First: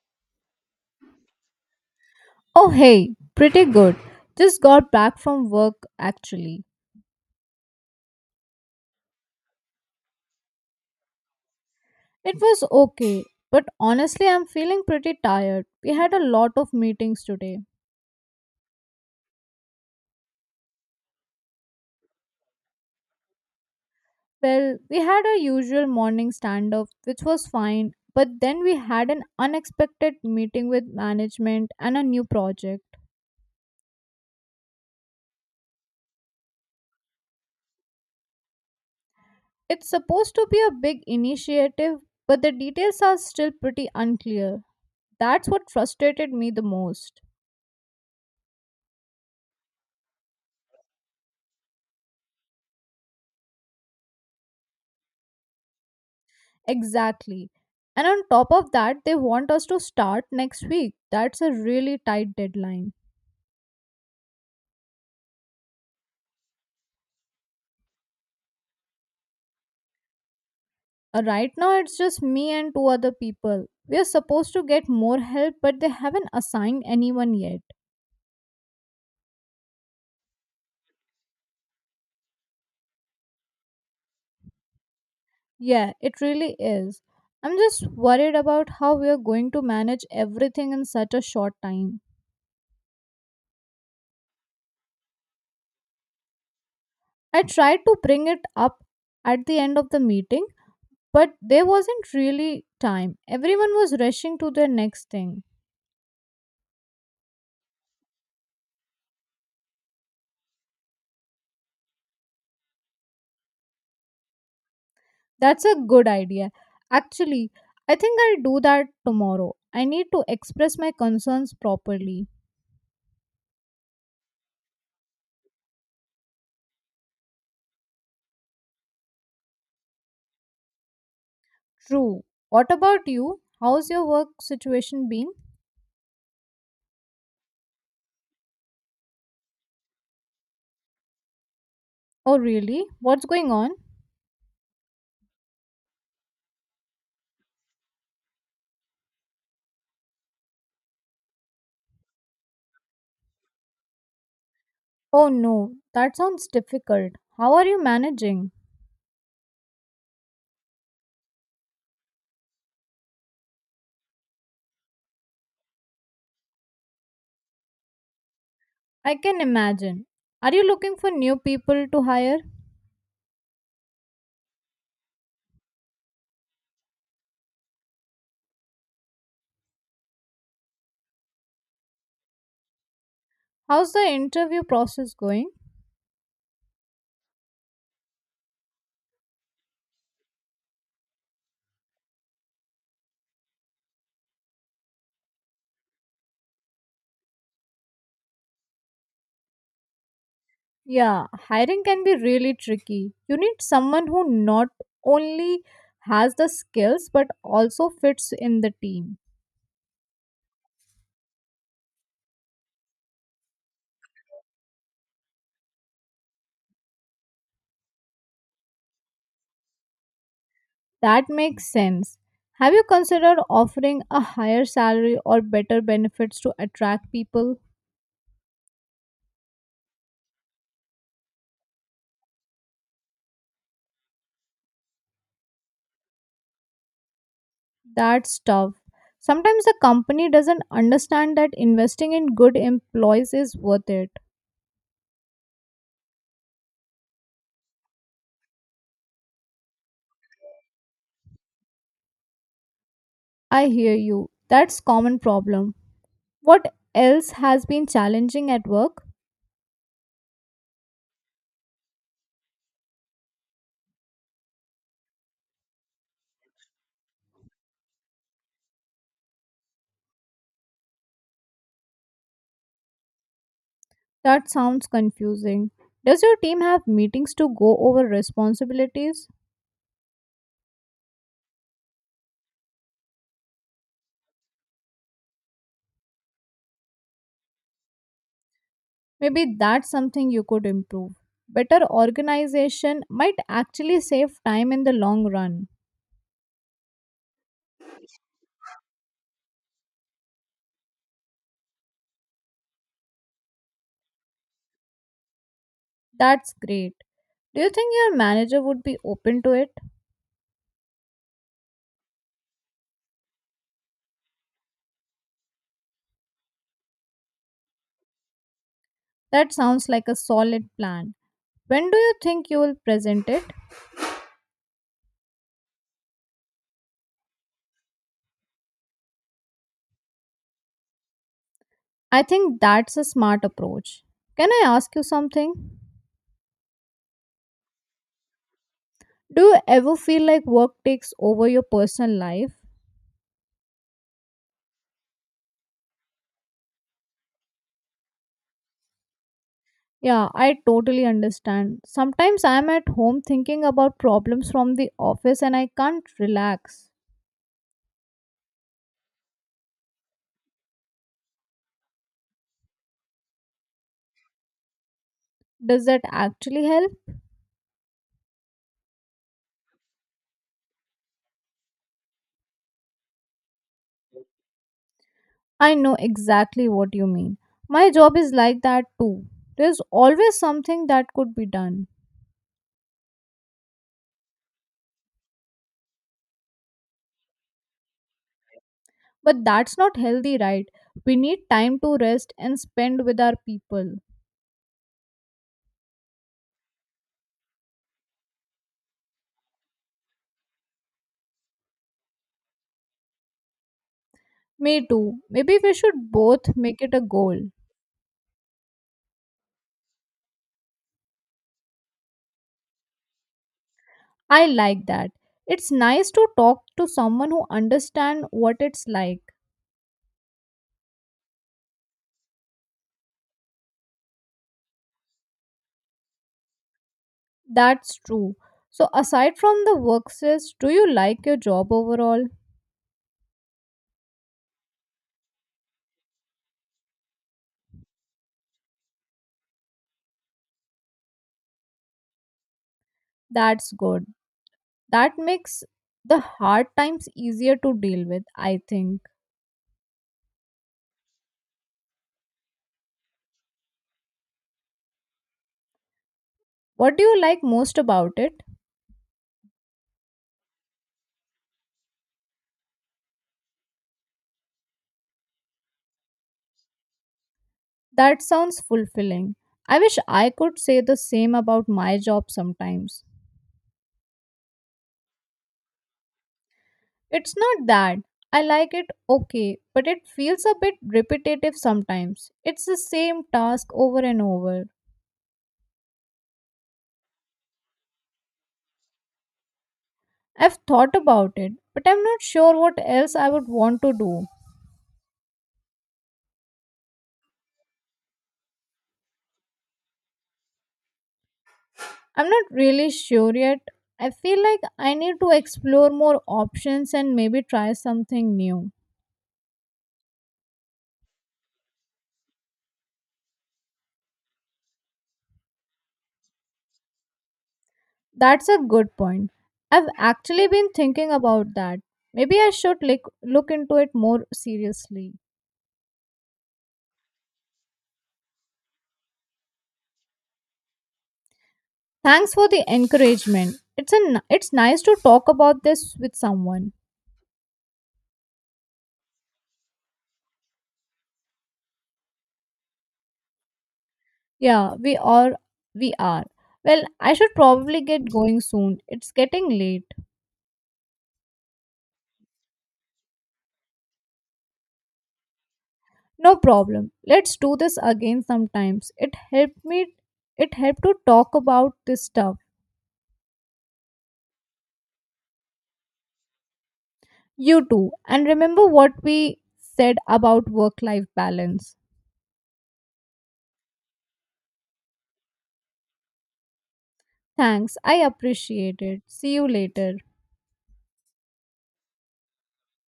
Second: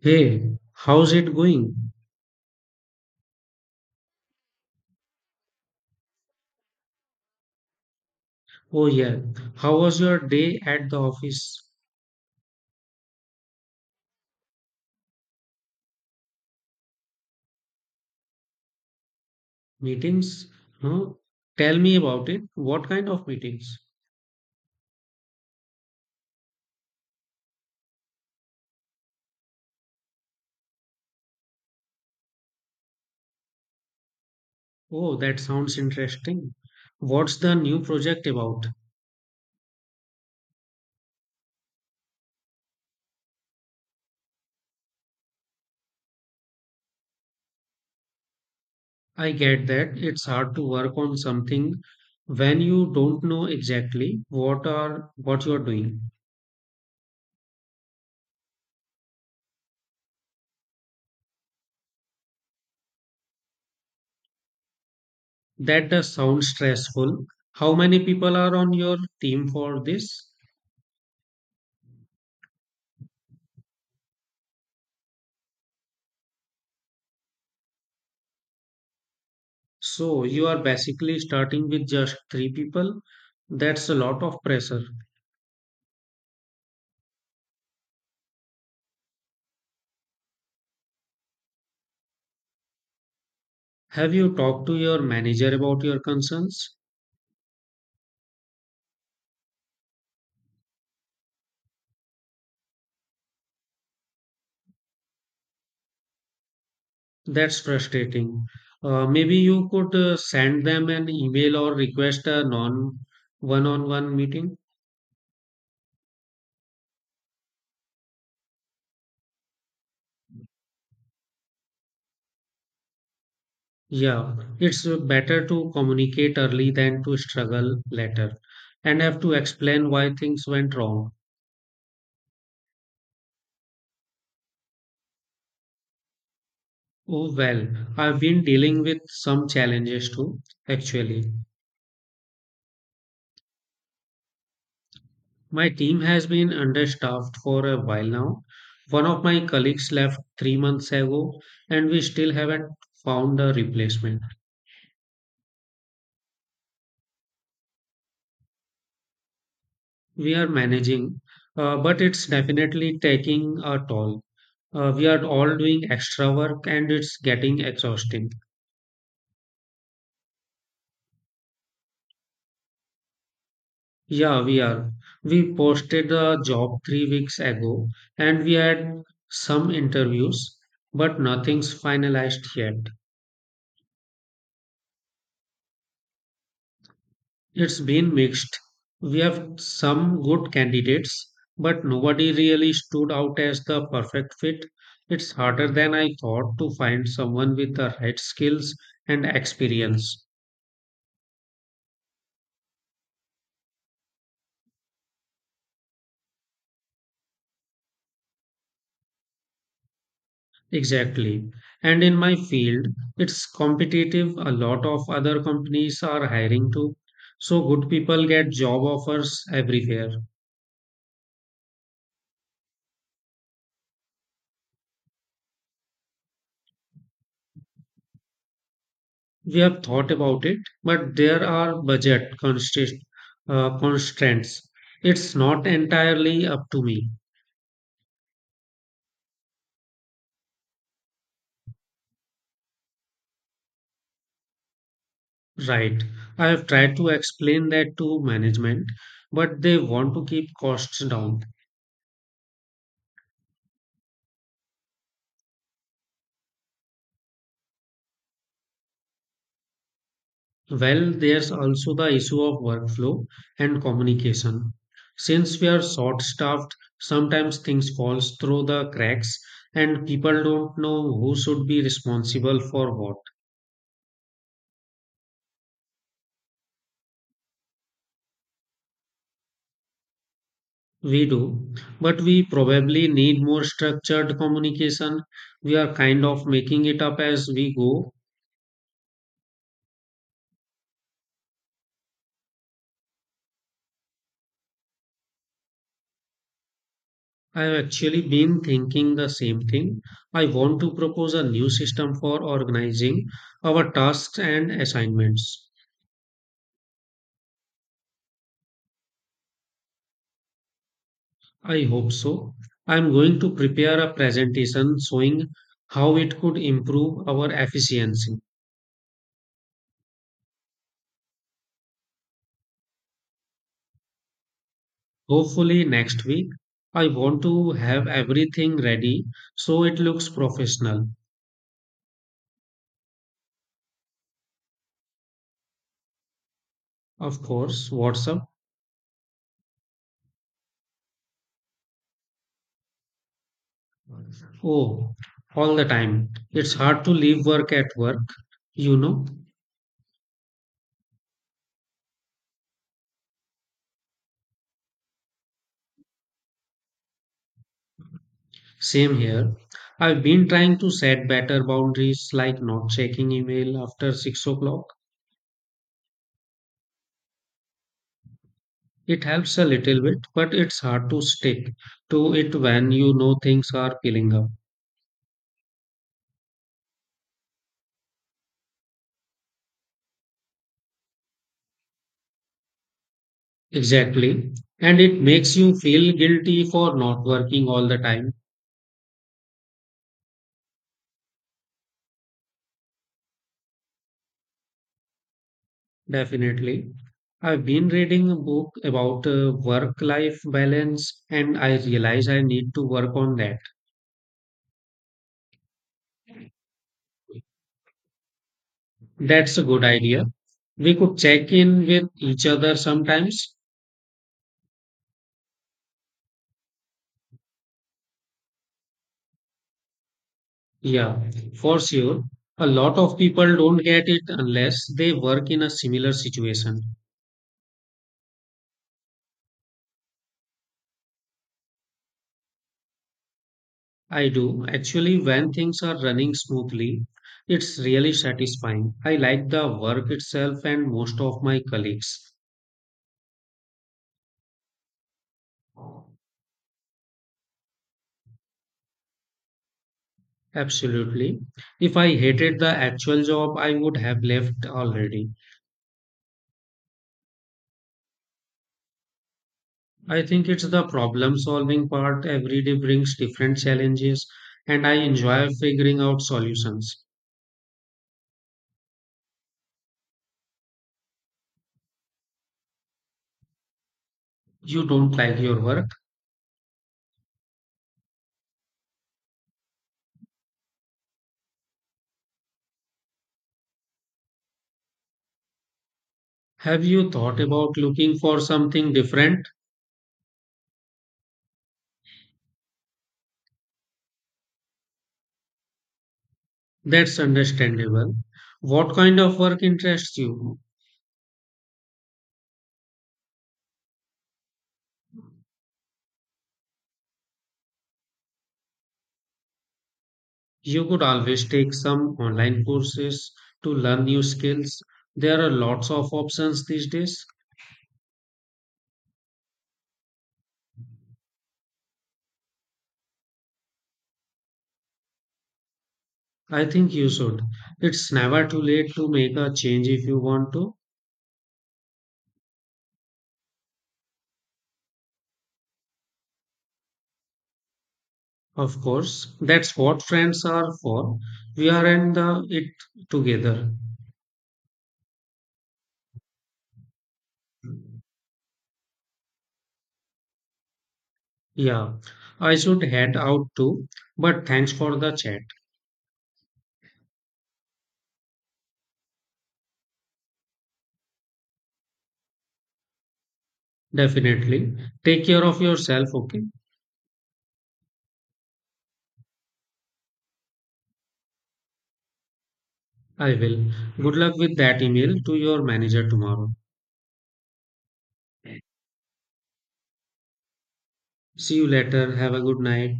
Hey, how's it going? Oh, hey, pretty good. Just got back from work actually. Oh yeah, how was your day at the office? It was okay, but honestly, I'm feeling pretty tired. We had a lot of meetings today. Meetings? No? Tell me about it. What kind of meetings? Well, we had our usual morning stand up, which was fine, but then we had an unexpected meeting with management and a new project. Oh, that sounds interesting. What's the new project about? It's supposed to be a big initiative, but the details are still pretty unclear. That's what frustrated me the most. I get that it's hard to work on something when you don't know exactly what you're doing. Exactly. And on top of that, they want us to start next week. That's a really tight deadline. That does sound stressful. How many people are on your team for this? Right now, it's just me and two other people. We are supposed to get more help, but they haven't assigned anyone yet. So you are basically starting with just three people. That's a lot of pressure. Yeah, it really is. I'm just worried about how we are going to manage everything in such a short time. Have you talked to your manager about your concerns? I tried to bring it up at the end of the meeting, but there wasn't really time. Everyone was rushing to their next thing. That's frustrating. Maybe you could send them an email or request a non one on one meeting. That's a good idea. Actually, I think I'll do that tomorrow. I need to express my concerns properly. Yeah, it's better to communicate early than to struggle later and have to explain why things went wrong. True. What about you? How's your work situation been? Oh, well, I've been dealing with some challenges too, actually. Oh, really? What's going on? My team has been understaffed for a while now. One of my colleagues left 3 months ago, and we still haven't found a replacement. Oh, no. That sounds difficult. How are you managing? We are managing, but it's definitely taking a toll. We are all doing extra work and it's getting exhausting. I can imagine. Are you looking for new people to hire? Yeah, we are. We posted a job 3 weeks ago and we had some interviews, but nothing's finalized yet. How's the interview process going? It's been mixed. We have some good candidates, but nobody really stood out as the perfect fit. It's harder than I thought to find someone with the right skills and experience. Yeah, hiring can be really tricky. You need someone who not only has the skills but also fits in the team. Exactly. And in my field, it's competitive. A lot of other companies are hiring too. So good people get job offers everywhere. That makes sense. Have you considered offering a higher salary or better benefits to attract people? We have thought about it, but there are constraints. It's not entirely up to me, That's tough. Sometimes the company doesn't understand that investing in good employees is worth it. right? I have tried to explain that to management, but they want to keep costs down. I hear you. That's common problem. What else has been challenging at work? Well, there's also the issue of workflow and communication. Since we are short staffed, sometimes things falls through the cracks and people don't know who should be responsible for what. That sounds confusing. Does your team have meetings to go over responsibilities? We do, but we probably need more structured communication. We are kind of making it up as we go. Maybe that's something you could improve. Better organization might actually save time in the long run. I've actually been thinking the same thing. I want to propose a new system for organizing our tasks and assignments. That's great. Do you think your manager would be open to it? I hope so. I'm going to prepare a presentation showing how it could improve our efficiency. That sounds like a solid plan. When do you think you will present it? Hopefully, next week, I want to have everything ready so it looks professional. I think that's a smart approach. Can I ask you something? Of course, WhatsApp. Do you ever feel like work takes over your personal life? Oh, all the time. It's hard to leave work at work, you know. Yeah, I totally understand. Sometimes I'm at home thinking about problems from the office and I can't relax. Same here. I've been trying to set better boundaries like not checking email after 6 o'clock. Does that actually help? It helps a little bit, but it's hard to stick to it when you know things are piling up. I know exactly what you mean. My job is like that too. There's always something that could be done. Exactly. And it makes you feel guilty for not working all the time. But that's not healthy, right? We need time to rest and spend with our people. Definitely. I've been reading a book about work-life balance and I realize I need to work on that. Me too. Maybe we should both make it a goal. That's a good idea. We could check in with each other sometimes. I like that. It's nice to talk to someone who understands what it's like. Yeah, for sure. A lot of people don't get it unless they work in a similar situation. That's true. So, aside from the work stress, do you like your job overall? I do. Actually, when things are running smoothly, it's really satisfying. I like the work itself and most of my colleagues. That's good. That makes the hard times easier to deal with, I think. Absolutely. If I hated the actual job, I would have left already. What do you like most about it? I think it's the problem solving part. Every day brings different challenges, and I enjoy figuring out solutions. That sounds fulfilling. I wish I could say the same about my job sometimes. You don't like your work? It's not that. I like it okay, but it feels a bit repetitive sometimes. It's the same task over and over. Have you thought about looking for something different? I've thought about it, but I'm not sure what else I would want to do. That's understandable. What kind of work interests you? I'm not really sure yet. I feel like I need to explore more options and maybe try something new. You could always take some online courses to learn new skills. There are lots of options these days. That's a good point. I've actually been thinking about that. Maybe I should look into it more seriously. I think you should. It's never too late to make a change if you want to. Thanks for the encouragement. It's nice to talk about this with someone. Of course, that's what friends are for. We are in the it together. Yeah, we are. Well, I should probably get going soon. It's getting late. Yeah, I should head out too. But thanks for the chat. No problem. Let's do this again sometimes. It helped to talk about this stuff. Definitely. Take care of yourself, okay? You too. And remember what we said about work life balance. I will. Good luck with that email to your manager tomorrow. Thanks. I appreciate it. See you later. See you later. Have a good night.